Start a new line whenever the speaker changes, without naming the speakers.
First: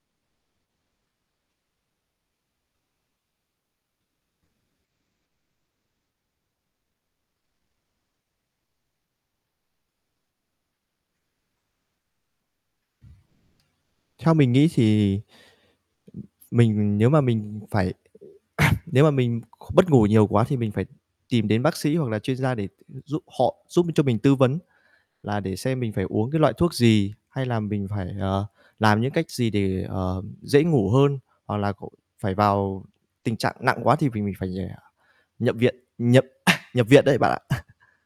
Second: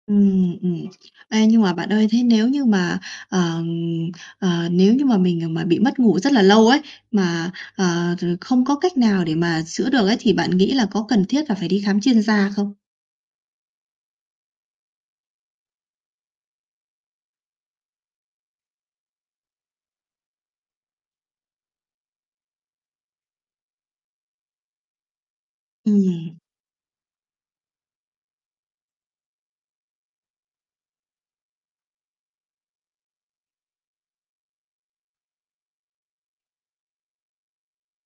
Ừm, ừm. Ê, nhưng mà bạn ơi, thế nếu như mà, ờm, ờ, nếu như mà mình, à, mà bị mất ngủ rất là lâu ấy, mà, ờ, r không có cách nào để mà chữa được ấy thì bạn nghĩ là có cần thiết là phải đi khám chuyên gia không?
Theo mình nghĩ thì, ừm, mình nếu mà mình phải nếu mà mình kh mất ngủ nhiều quá thì mình phải tìm đến bác sĩ hoặc là chuyên gia để, ừm, giúp họ giúp cho mình tư vấn, là để xem mình phải uống cái
Ừm.
loại thuốc gì, hay là mình phải, ờ, làm những cách gì để, ờ, dễ ngủ hơn. Hoặc là c phải vào tình trạng nặng quá thì v mình phải, à, nhập viện nhập nhập viện đấy bạn ạ.